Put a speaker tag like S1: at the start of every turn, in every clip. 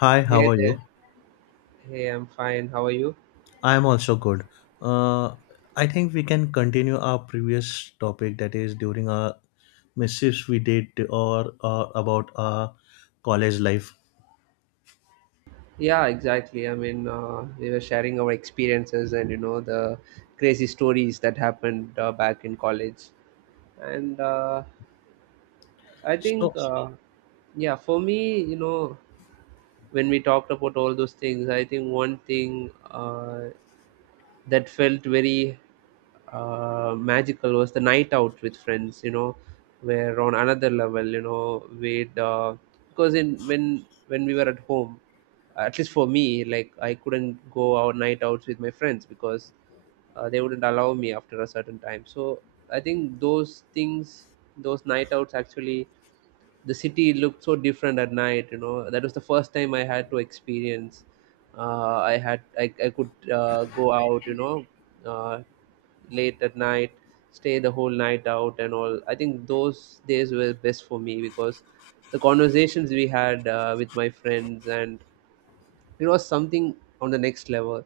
S1: Hi, how
S2: Hey
S1: are you?
S2: there. Hey, I'm fine. How are you?
S1: I am also good. Uh, I think we can continue our previous topic, that is during our mischiefs we did, or about our college life.
S2: Yeah, exactly. I mean, we were sharing our experiences and you know the crazy stories that happened back in college. And uh, I think,
S1: So
S2: uh, yeah, for me, you know, when we talked about all those things, I think one thing that felt very magical was the night out with friends. You know, were on another level. You know, we'd because in when we were at home, at least for me, like, I couldn't go out night outs with my friends because they wouldn't allow me after a certain time. So I think those things, those night outs, actually the city looked so different at night. You know, that was the first time I had to experience I could go out, you know, uh, late at night, stay the whole night out and all. I think those days were best for me because the conversations we had with my friends, and it was something on the next level.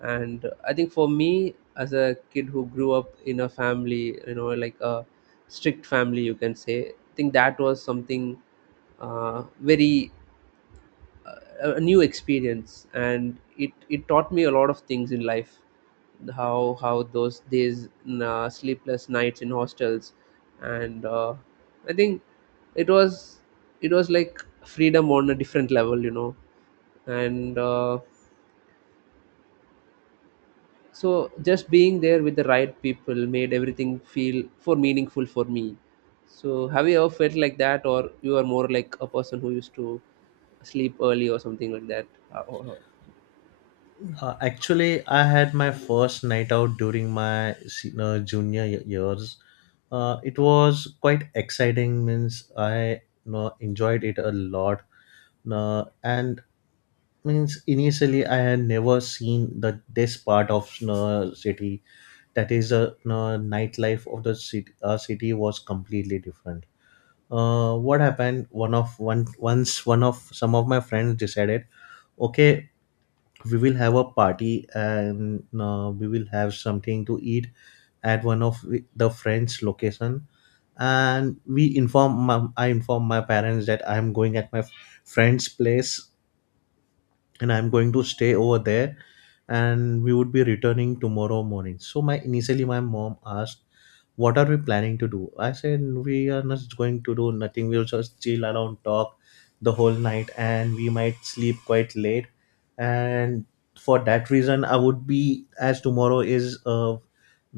S2: And I think for me, as a kid who grew up in a family, you know, like a strict family, you can say, I think that was something very uh, a new experience, and it taught me a lot of things in life. How those days, sleepless nights in hostels, and I think it was it was like freedom on a different level, you know. And So just being there with the right people made everything feel for meaningful for me. So have you ever felt like that, or you are more like a person who used to sleep early or something like that? Or?
S1: uh, actually, I had my first night out during my junior years. It was quite exciting. Means I, enjoyed it a lot. And means initially I had never seen the this part of city, that is the no, nightlife of the city. City was completely different. What happened, one of one once one of some of my friends decided, okay, we will have a party and we will have something to eat at one of the friends location, and we inform I inform my parents that I'm going at my friend's place, and I'm going to stay over there and we would be returning tomorrow morning. So my initially my mom asked, what are we planning to do? I said, we are not going to do nothing, we'll just chill around, talk the whole night, and we might sleep quite late. And for that reason, I would be, as tomorrow is, uh,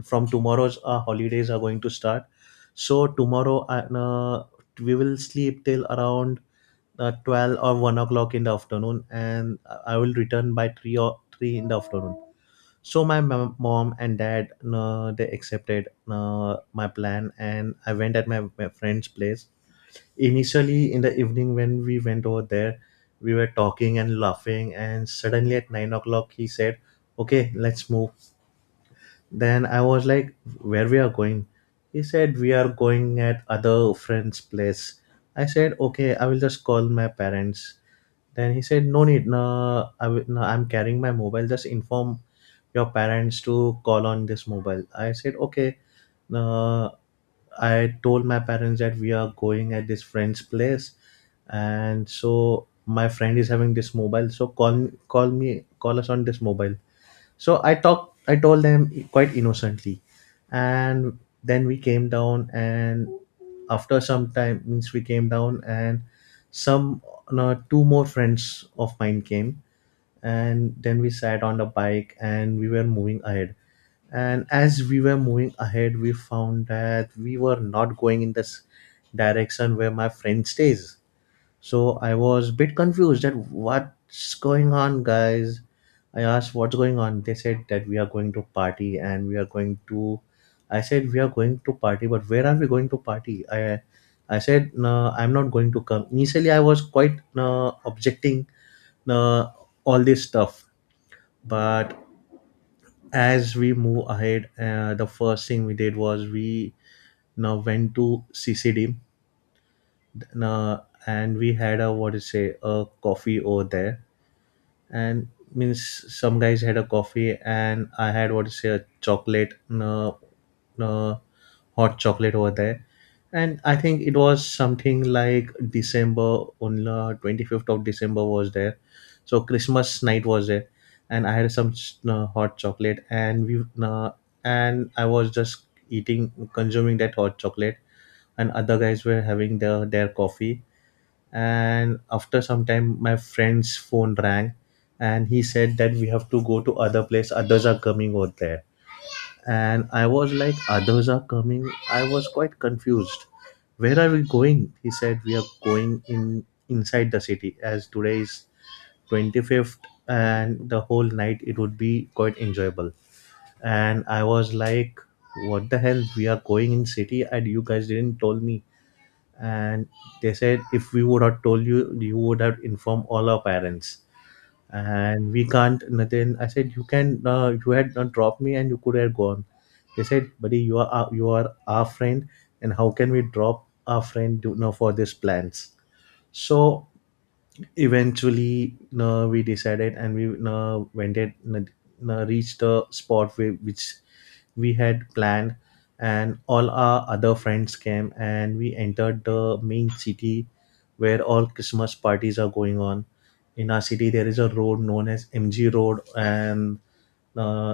S1: from tomorrow's holidays are going to start, so tomorrow we will sleep till around 12 or 1 o'clock in the afternoon, and I will return by 3 or 3 in the afternoon. So my mom and dad, they accepted my plan, and I went at my friend's place. Initially, in the evening, when we went over there, we were talking and laughing, and suddenly at 9 o'clock he said, okay, let's move. Then I was like, where we are going? He said, we are going at other friend's place. I said, okay, I will just call my parents. Then he said, "No need. No, I, will- no, I'm carrying my mobile. Just inform your parents to call on this mobile." I said, "Okay." Uh, I told my parents that we are going at this friend's place, and so my friend is having this mobile, so call us on this mobile. So I told them quite innocently, and then we came down, and after some time, means we came down, and some no, two more friends of mine came, and then we sat on the bike, and we were moving ahead. And as we were moving ahead, we found that we were not going in this direction where my friend stays. So I was a bit confused, that what's going on, guys. I asked, what's going on? They said that we are going to party, and we are going to. I said, we are going to party, but where are we going to party? I said, no, I'm not going to come. Initially, I was quite objecting uh, all this stuff, but as we move ahead, the first thing we did was we now went to CCD, uh, and we had a, what to say, a coffee over there. And means some guys had a coffee, and I had, what to say, a chocolate, uh, uh, hot chocolate over there. And I think it was something like December, on 25th of December was there, so Christmas night was there. And I had some hot chocolate, and we, and I was just eating, consuming that hot chocolate, and other guys were having their coffee. And after some time, my friend's phone rang, and he said that we have to go to other place, others are coming over there. And I was like, others are coming? I was quite confused. Where are we going? He said, we are going in, inside the city, as today is 25th, and the whole night it would be quite enjoyable. And I was like, what the hell, we are going in city, and you guys didn't told me? And they said, if we would have told you, you would have informed all our parents, and we can't nothing. I said, you can, you had not dropped me, and you could have gone. They said, buddy, you are you are our friend, and how can we drop our friend, for these plans. So eventually, no, we decided, and we no, went it no, no, reached the spot where, which we had planned, and all our other friends came, and we entered the main city where all Christmas parties are going on. In our city there is a road known as MG Road, and uh,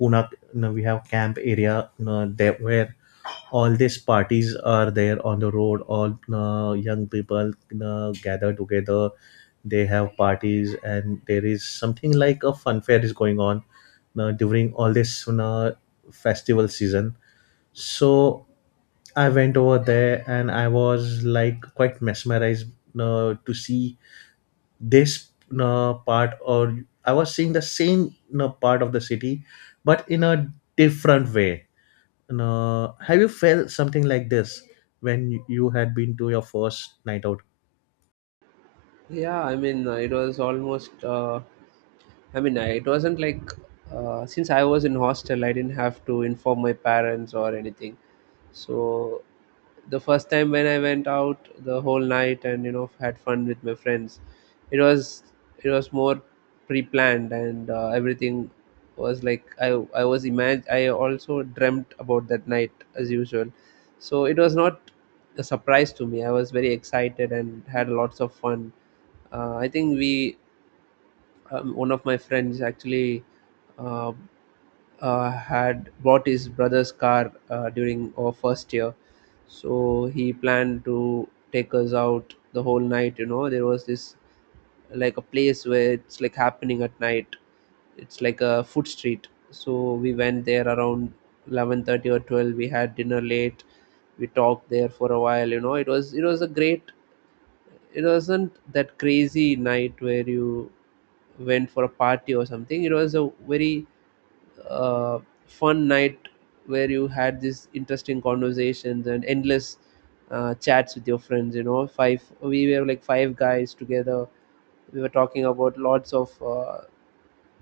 S1: Pune, you know, we have camp area, you know, there where all these parties are there on the road. All young people you gather together. They have parties, and there is something like a fun fair is going on during all this you festival season. So I went over there, and I was like quite mesmerized to see this part, or I was seeing the same part of the city, but in a different way. And have you felt something like this when you had been to your first night out?
S2: Yeah, I mean, it was almost. It wasn't like since I was in hostel, I didn't have to inform my parents or anything. So the first time when I went out the whole night and you know had fun with my friends, it was it was more pre-planned, and everything was like I was imagine I also dreamt about that night as usual. So it was not a surprise to me. I was very excited and had lots of fun. Uh, I think we um, one of my friends actually uh, had bought his brother's car during our first year, so he planned to take us out the whole night. You know, there was this like a place where it's like happening at night. It's like a food street. So we went there around 11:30 or twelve. We had dinner late. We talked there for a while. You know, it was a great, it wasn't that crazy night where you went for a party or something. It was a very uh, fun night where you had these interesting conversations and endless chats with your friends. You know, five we were like five guys together. We were talking about lots of uh,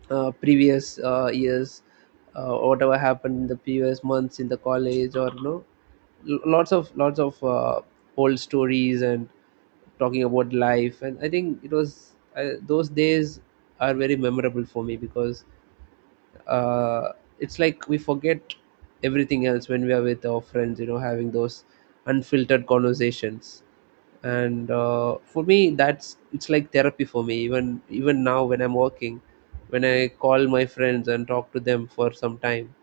S2: uh, previous years, whatever happened in the previous months in the college, or you know, lots of old stories and talking about life. And I think it was those days are very memorable for me because uh, it's like we forget everything else when we are with our friends. You know, having those unfiltered conversations, and for me that's, it's like therapy for me. Even now when I'm working, when I call my friends and talk to them for some time,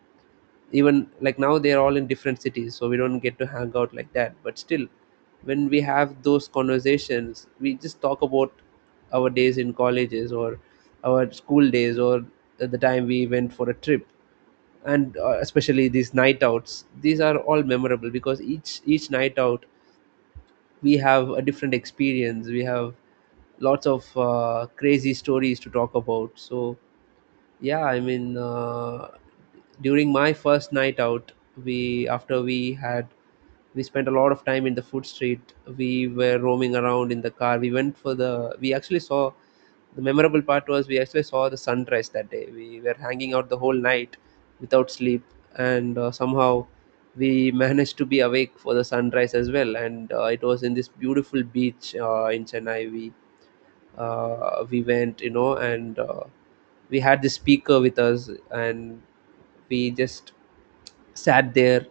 S2: even like now they're all in different cities, so we don't get to hang out like that, but still when we have those conversations, we just talk about our days in colleges, or our school days, or the time we went for a trip. And especially these night outs, these are all memorable because each night out we have a different experience. We have lots of crazy stories to talk about. So yeah, I mean, during my first night out, we after we had we spent a lot of time in the food street. We were roaming around in the car. We went for the we actually saw, the memorable part was we actually saw the sunrise that day. We were hanging out the whole night without sleep, and somehow we managed to be awake for the sunrise as well. And it was in this beautiful beach in Chennai. We went, you know, and we had the speaker with us, and we just sat there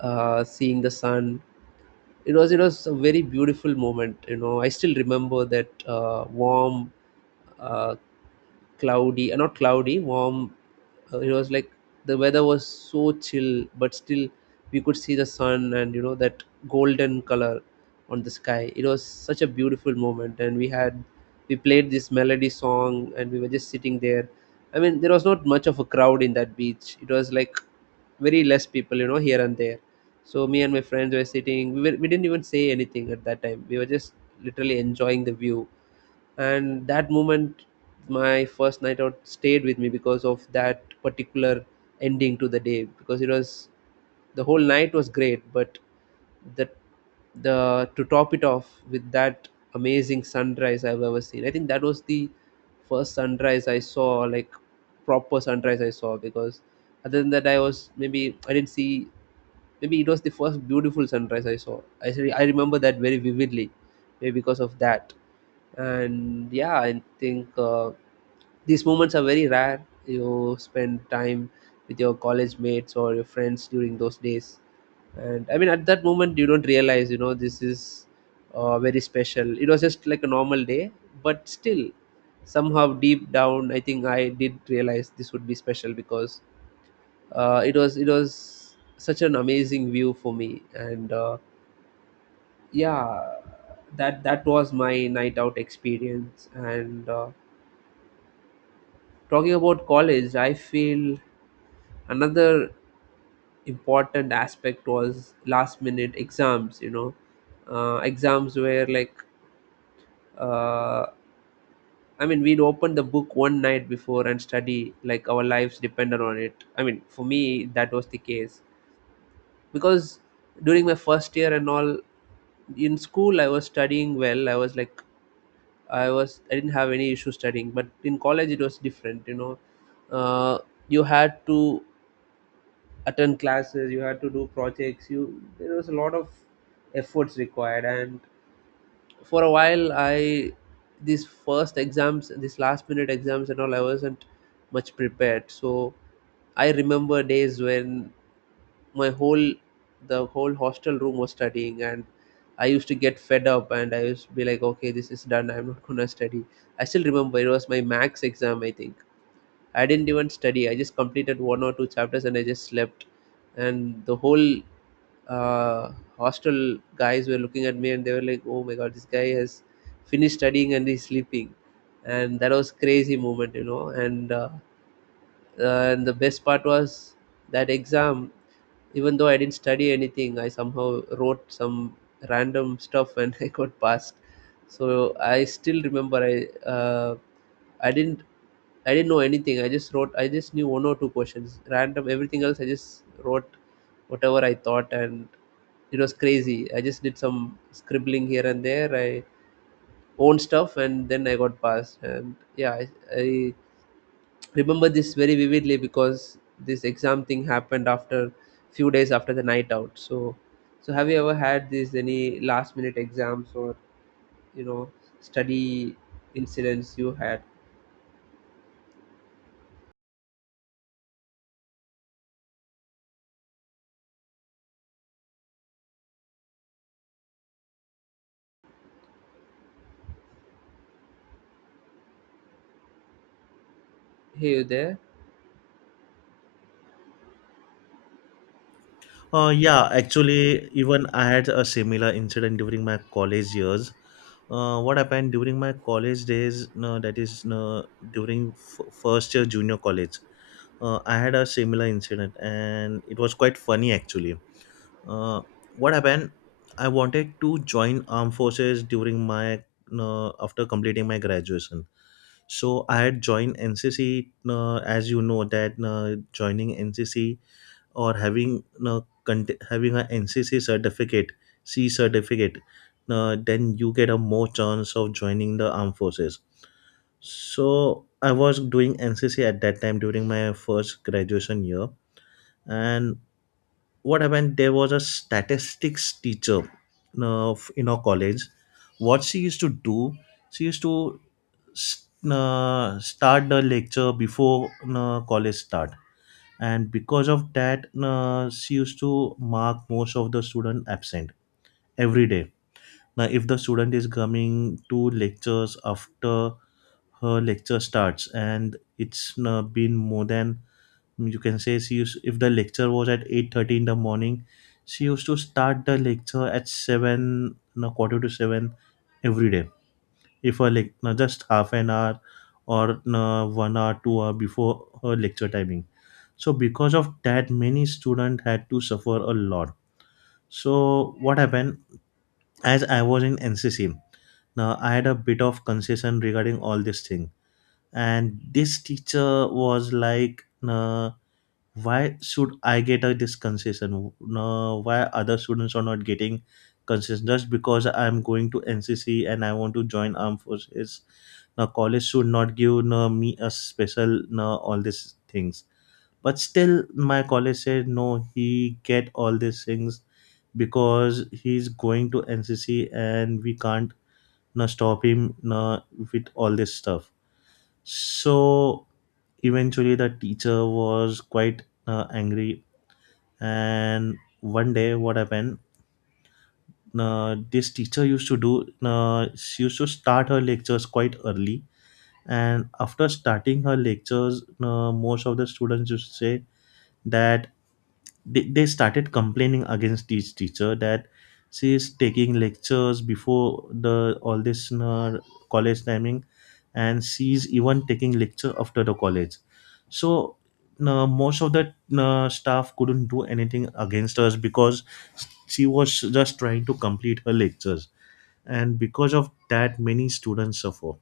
S2: seeing the sun. It was a very beautiful moment. You know, I still remember that warm, uh, not cloudy, warm. It was like the weather was so chill, but still we could see the sun, and you know that golden color on the sky. It was such a beautiful moment, and we played this melody song, and we were just sitting there. I mean, there was not much of a crowd in that beach. It was like very less people, you know, here and there. So me and my friends were sitting. We didn't even say anything at that time. We were just literally enjoying the view and that moment. My first night out stayed with me because of that particular ending to the day, because it was, the whole night was great, but the the to top it off with that amazing sunrise I've ever seen. I think that was the first sunrise I saw, like proper sunrise I saw, because other than that I was, maybe I didn't see, maybe it was the first beautiful sunrise I saw. I remember that very vividly, maybe because of that. And yeah, I think these moments are very rare. You spend time with your college mates or your friends during those days, and I mean at that moment you don't realize, you know, this is very special. It was just like a normal day, but still somehow deep down I think I did realize this would be special, because it was such an amazing view for me. And yeah, that was my night out experience. And Talking about college, I feel another important aspect was last minute exams, you know. Uh, exams were like uh, I mean we'd open the book one night before and study like our lives depended on it. I mean for me that was the case, because during my first year and all in school I was studying well. I was like I was I didn't have any issue studying, but in college it was different. You know, uh, you had to attend classes, you had to do projects. You There was a lot of efforts required, and for a while I, these first exams, these last minute exams and all, I wasn't much prepared. So I remember days when my whole the whole hostel room was studying, and I used to get fed up, and I used to be like, okay, this is done, I'm not gonna study. I still remember it was my max exam, I think I didn't even study. I just completed one or two chapters and I just slept. And the whole uh, hostel guys were looking at me, and they were like, oh my god, this guy has finished studying and he's sleeping. And that was crazy moment, you know. And uh, uh, and the best part was that exam, even though I didn't study anything, I somehow wrote some random stuff and I got passed. So I still remember uh, I didn't I didn't know anything. I just knew one or two questions. Random, everything else I just wrote whatever I thought, and it was crazy. I just did some scribbling here and there. I own stuff, and then I got passed. And yeah, I remember this very vividly because this exam thing happened after, few days after the night out. So so have you ever had these any last minute exams, or you know, study incidents you had? Hey, you there?
S1: Yeah, actually, even I had a similar incident during my college years. What happened, during my college days, that is, no, during first year junior college, I had a similar incident, and it was quite funny actually. Uh, what happened I wanted to join armed forces during my, after completing my graduation. So I had joined NCC. As you know that joining NCC or having, having a NCC certificate, c certificate, then you get a more chance of joining the armed forces. So I was doing NCC at that time during my first graduation year. And what happened, there was a statistics teacher in our college. What she used to do, she used to start the lecture before college start, and because of that, she used to mark most of the student absent every day. Now if the student is coming to lectures after her lecture starts, and it's been more than, you can say, she used, if the lecture was at 8:30 in the morning, she used to start the lecture at 7, no, quarter to 7, every day. If her, like, no, just half an hour, or no, one hour 2 hour before her lecture timing. So because of that, many students had to suffer a lot. So what happened, as I was in NCC, now I had a bit of concession regarding all this thing, and this teacher was like, why should I get this concession? No, why other students are not getting concession, just because I'm going to NCC and I want to join armed forces? Now college should not give, me a special, no, all these things. But still, my college said, no, he get all these things because he's going to NCC, and we can't, no, stop him, no, with all this stuff. So eventually, the teacher was quite angry. And one day what happened, this teacher used to do, she used to start her lectures quite early, and after starting her lectures, most of the students used to say that they started complaining against this teacher, that she's taking lectures before the all this college timing, and she's even taking lecture after the college. So most of the staff couldn't do anything against us, because she was just trying to complete her lectures, and because of that, many students suffer.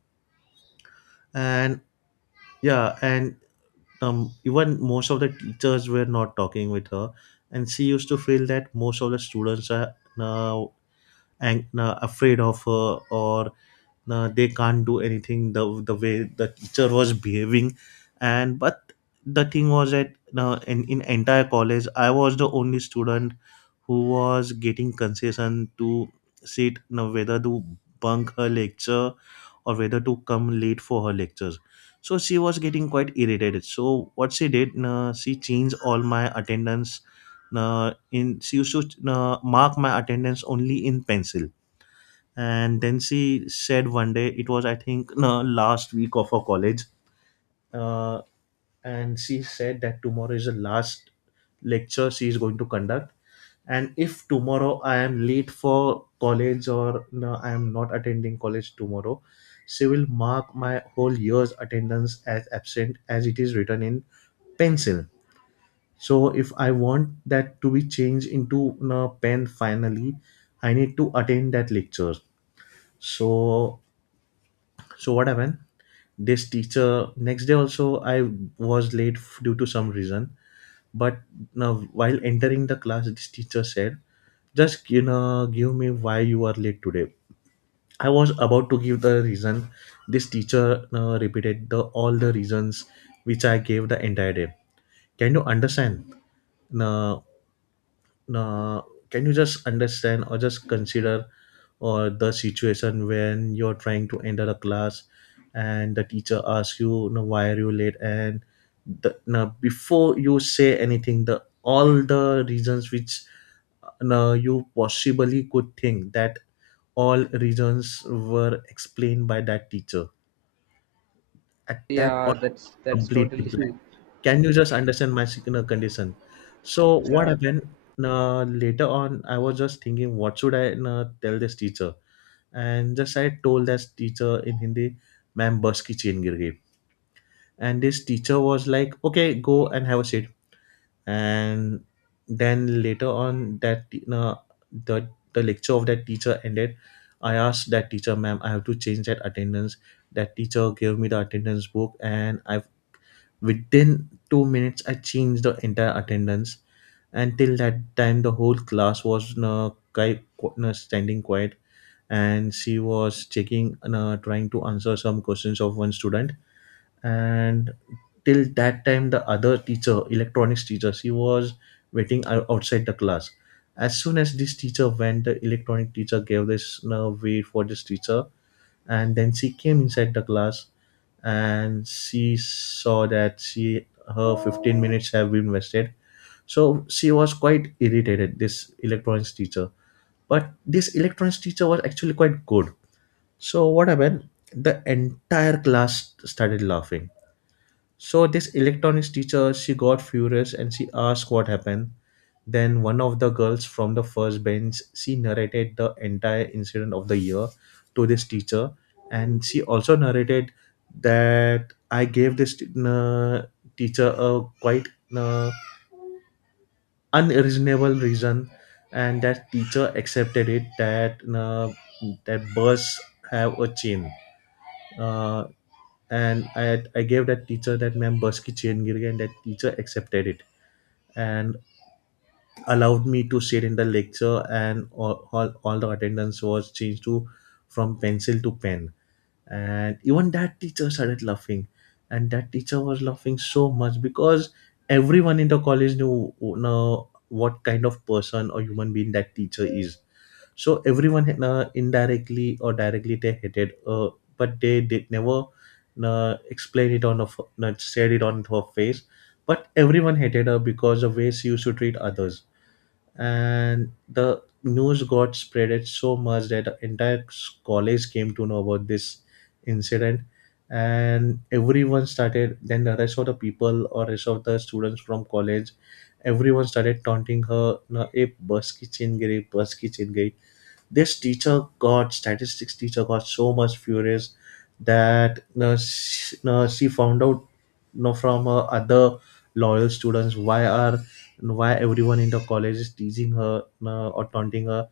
S1: And yeah, and even most of the teachers were not talking with her, and she used to feel that most of the students are now, and now afraid of her, or now they can't do anything, the way the teacher was behaving. And but the thing was that now, in entire college, I was the only student who was getting concession to sit, now whether to bunk her lecture or whether to come late for her lectures. So she was getting quite irritated. So what she did, she changed all my attendance, in she used to mark my attendance only in pencil. And then she said one day, it was, I think, no, last week of her college, uh, and she said that tomorrow is the last lecture she is going to conduct, and if tomorrow I am late for college, or I am not attending college tomorrow, she will mark my whole year's attendance as absent, as it is written in pencil. So if I want that to be changed into a pen finally, I need to attend that lecture. So so what happened, this teacher, next day also, I was late due to some reason. But now, while entering the class, this teacher said, "Just, you know, give me why you are late today." I was about to give the reason. This teacher repeated the all the reasons which I gave the entire day. Can you understand? No, uh, can you just understand or just consider or the situation when you're trying to enter a class and the teacher asks you, why are you late, and now before you say anything, the all the reasons which, now you possibly could think that, all reasons were explained by that teacher at that
S2: Yeah,
S1: point
S2: that's
S1: completely.
S2: totally,
S1: Can you just understand my signal condition? So what
S2: yeah.
S1: happened, later on I was just thinking what should I tell this teacher, and just I told this teacher in Hindi, ma'am bus ki chain gir gayi. And this teacher was like, okay, go and have a seat. And then later on, that the the lecture of that teacher ended. I asked that teacher, ma'am, I have to change that attendance. That teacher gave me the attendance book, and I within 2 minutes, I changed the entire attendance. Until that time, the whole class was standing quiet, and she was checking, trying to answer some questions of one student. And till that time, the other teacher, electronics teacher, she was waiting outside the class. As soon as this teacher went, the electronic teacher gave this way for this teacher, and then she came inside the class, and she saw that she her 15 minutes have been wasted. So she was quite irritated, this electronics teacher. But this electronics teacher was actually quite good. So what happened, the entire class started laughing. So this electronics teacher, she got furious and she asked what happened. Then one of the girls from the first bench, she narrated the entire incident of the year to this teacher, and she also narrated that I gave this teacher a quite uh, unreasonable reason, and that teacher accepted it that that birds have a chain. Uh, and I gave that teacher that ma'am bus ki chain gir gayi, and that teacher accepted it and allowed me to sit in the lecture, and all the attendance was changed to from pencil to pen. And even that teacher started laughing, and that teacher was laughing so much because everyone in the college knew know what kind of person or human being that teacher is. So everyone indirectly or directly they hated but they did never explain it not said it on her face. But everyone hated her because of ways she used to treat others. And the news got spreaded so much that the entire college came to know about this incident. And everyone started, then the rest of the people or rest of the students from college, everyone started taunting her, ना ए बस की chain गिरी बस की chain गई." This teacher got, statistics teacher got so much furious that, she found out, you know, from her other loyal students, why everyone in the college is teasing her or taunting her,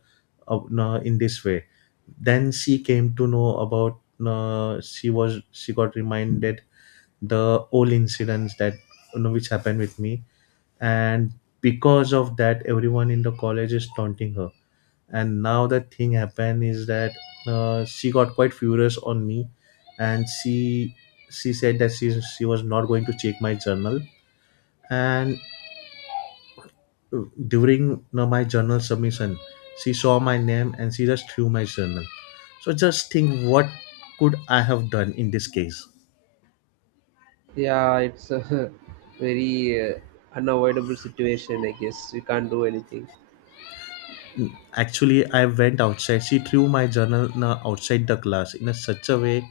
S1: in this way. Then she came to know about, she got reminded the old incidents that, you know, which happened with me, and because of that everyone in the college is taunting her. And now that thing happened is that, she got quite furious on me, and she said that she was not going to check my journal. And uh, during, you know, my journal submission, she saw my name and she just threw my journal. So just think what could I have done in this case.
S2: Yeah, it's a very unavoidable situation, I guess. We can't do anything.
S1: Actually, I went outside. She threw my journal outside the class in a such a way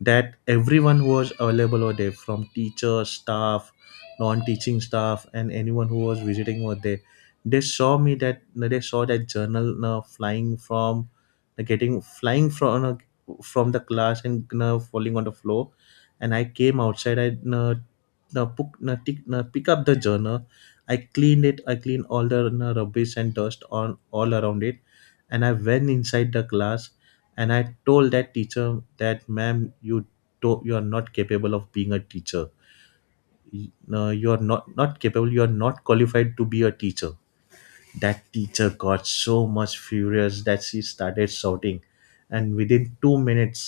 S1: that everyone who was available over there, from teachers, staff, non-teaching staff, and anyone who was visiting over there, they saw me, that they saw that journal na flying from, getting flying from na, from the class and na falling on the floor. And I came outside. I na the book na tick na pick up the journal, I cleaned it, I cleaned all the na, rubbish and dust on all around it, and I went inside the class, and I told that teacher that ma'am you you are not capable of being a teacher. No, you are not capable, you are not qualified to be a teacher. That teacher got so much furious that she started shouting, and within 2 minutes,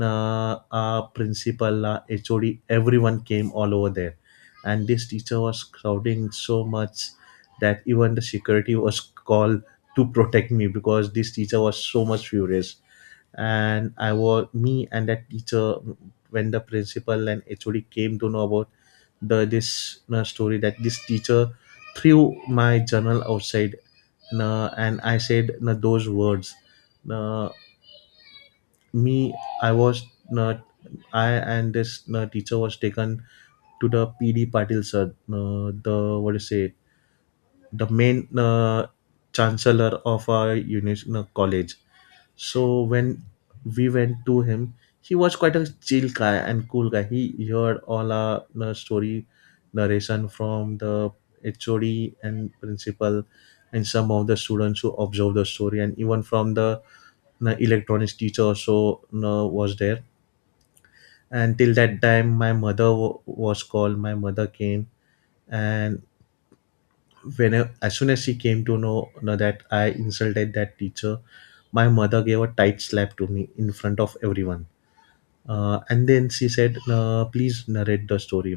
S1: our principal, our HOD, everyone came all over there, and this teacher was shouting so much that even the security was called to protect me because this teacher was so much furious. And I was me and that teacher, when the principal and HOD came to know about the this story, that this teacher threw my journal outside na, and I said na those words. Na me, I was na, I and this na teacher was taken to the PD Patil sir, na the what do you say, the main na chancellor of our uni na college. So when we went to him, he was quite a chill guy and cool guy. He heard all our story narration from the HOD and principal and some of the students who observed the story, and even from the electronics teacher also was there. And till that time, my mother was called. My mother came, and when, as soon as she came to know, that I insulted that teacher, my mother gave a tight slap to me in front of everyone. And then she said, please narrate the story.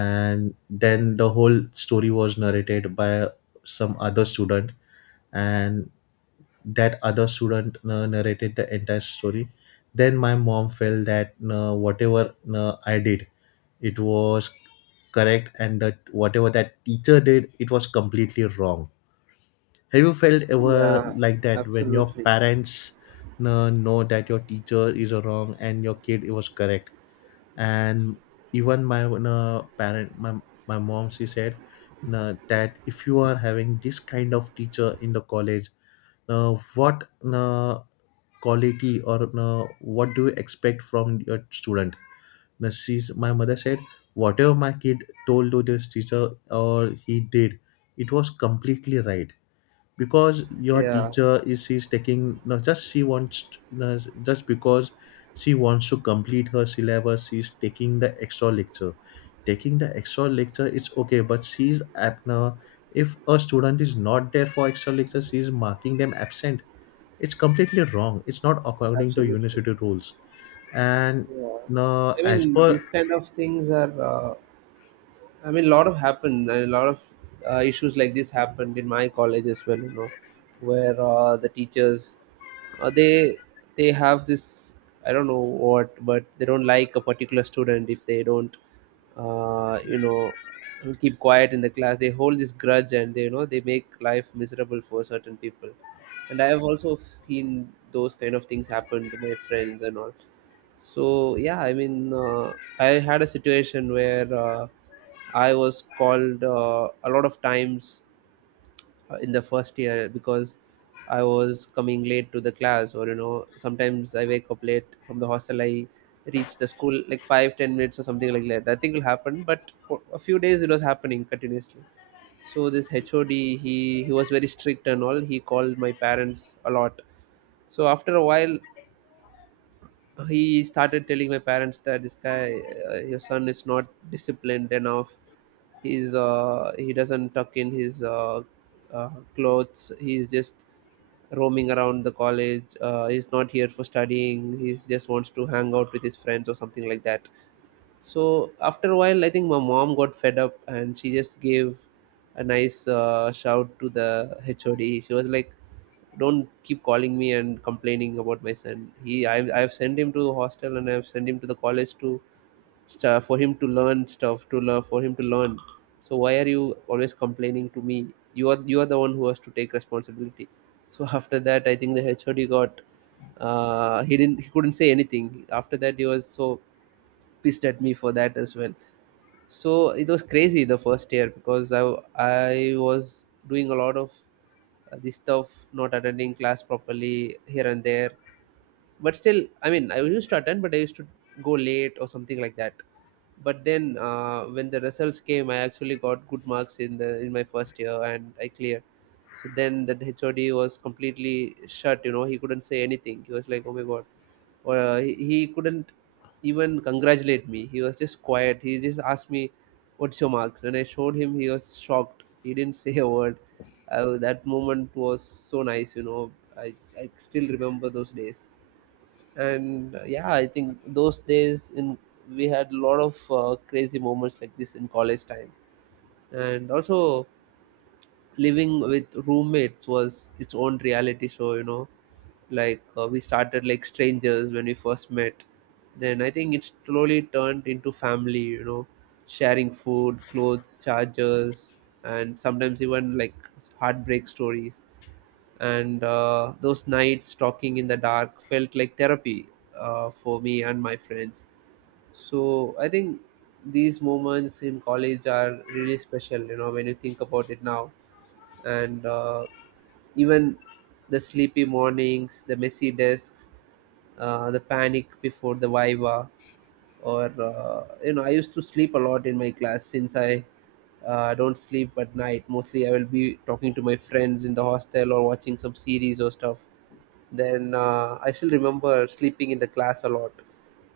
S1: And then the whole story was narrated by some other student, and that other student narrated the entire story. Then my mom felt that whatever I did, it was correct, and that whatever that teacher did, it was completely wrong. Have you felt ever
S2: Yeah,
S1: like that, when your
S2: absolutely.
S1: parents know that your teacher is wrong and your kid was correct? And even my my mom, she said, "Nah, that if you are having this kind of teacher in the college, what quality or what do you expect from your student? Nah, my mother said, whatever my kid told to this teacher or he did, it was completely right. Because your
S2: Yeah,
S1: teacher is, she's taking, not just she wants you, just because she wants to complete her syllabus, she's taking the extra lecture. Taking the extra lecture, it's okay, but now if a student is not there for extra lecture, she's marking them absent. It's completely wrong, it's not according to
S2: absolutely.
S1: university rules. And
S2: Yeah,
S1: no,
S2: I
S1: as
S2: mean,
S1: per,
S2: these kind of things are I mean, a lot of happened. A lot of issues like this happened in my college as well. You know, where the teachers uh, they they have this, I don't know what, but they don't like a particular student if they don't you know keep quiet in the class. They hold this grudge, and they, you know, they make life miserable for certain people. And I have also seen those kind of things happen to my friends and all, so yeah, I had a situation where I was called a lot of times in the first year because I was coming late to the class, or you know, sometimes I wake up late from the hostel. I reach the school like 5-10 minutes or something like that. Nothing will happen, but for a few days it was happening continuously. So this HOD, he was very strict and all. He called my parents a lot. So after a while, he started telling my parents that this guy, your son is not disciplined enough. He doesn't tuck in his clothes. He's just roaming around the college. He's not here for studying, he just wants to hang out with his friends or something like that. So after a while, I think my mom got fed up and she just gave a nice shout to the hod. She was like, don't keep calling me and complaining about my son. I've sent him to hostel and I've sent him to the college too, stuff for him to learn stuff to learn for him to learn. So why are you always complaining to me? You are the one who has to take responsibility. So after that I think the hod got he couldn't say anything after that. He was so pissed at me for that as well. So it was crazy, the first year, because I was doing a lot of this stuff, not attending class properly here and there. But still, I mean, I used to attend, but I used to go late or something like that. But then when the results came, I actually got good marks in the in my first year and I cleared. So then that hod was completely shut, you know. He couldn't say anything. He was like, oh my god. Or he couldn't even congratulate me. He was just quiet. He just asked me, what's your marks? When I showed him, he was shocked. He didn't say a word. That moment was so nice, you know. I, I still remember those days. And yeah, I think those days in we had a lot of crazy moments like this in college time. And also, living with roommates was its own reality show, you know. Like we started like strangers when we first met. Then I think it slowly turned into family, you know, sharing food, clothes, chargers, and sometimes even like heartbreak stories. And those nights talking in the dark felt like therapy for me and my friends. So I think these moments in college are really special, you know, when you think about it now. And even the sleepy mornings, the messy desks, the panic before the viva. Or you know, I used to sleep a lot in my class since I don't sleep at night. Mostly I will be talking to my friends in the hostel or watching some series or stuff. Then I still remember sleeping in the class a lot.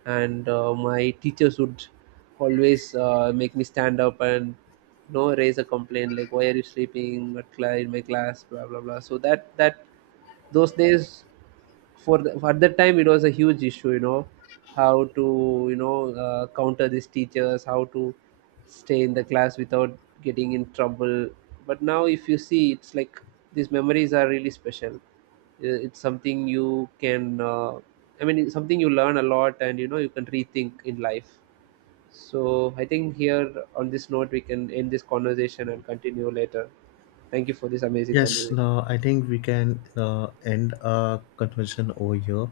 S2: And my teachers would always make me stand up and, you know, raise a complaint like, why are you sleeping at in my class, blah blah blah. So that that those days, at that time it was a huge issue, you know. How to, you know, counter these teachers, how to stay in the class without getting in trouble. But now if you see, it's like, these memories are really special. It's something you can it's something you learn a lot, and you know, you can rethink in life. So I think here on this note, we can end this conversation and continue later. Thank you for this amazing
S1: yes,
S2: conversation.
S1: no, I think we can end our conversation over here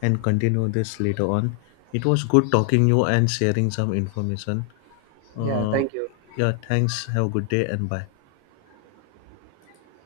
S1: and continue this later on. It was good talking you and sharing some information.
S2: Yeah,
S1: Uh,
S2: thank you.
S1: yeah, thanks. Have a good day and bye.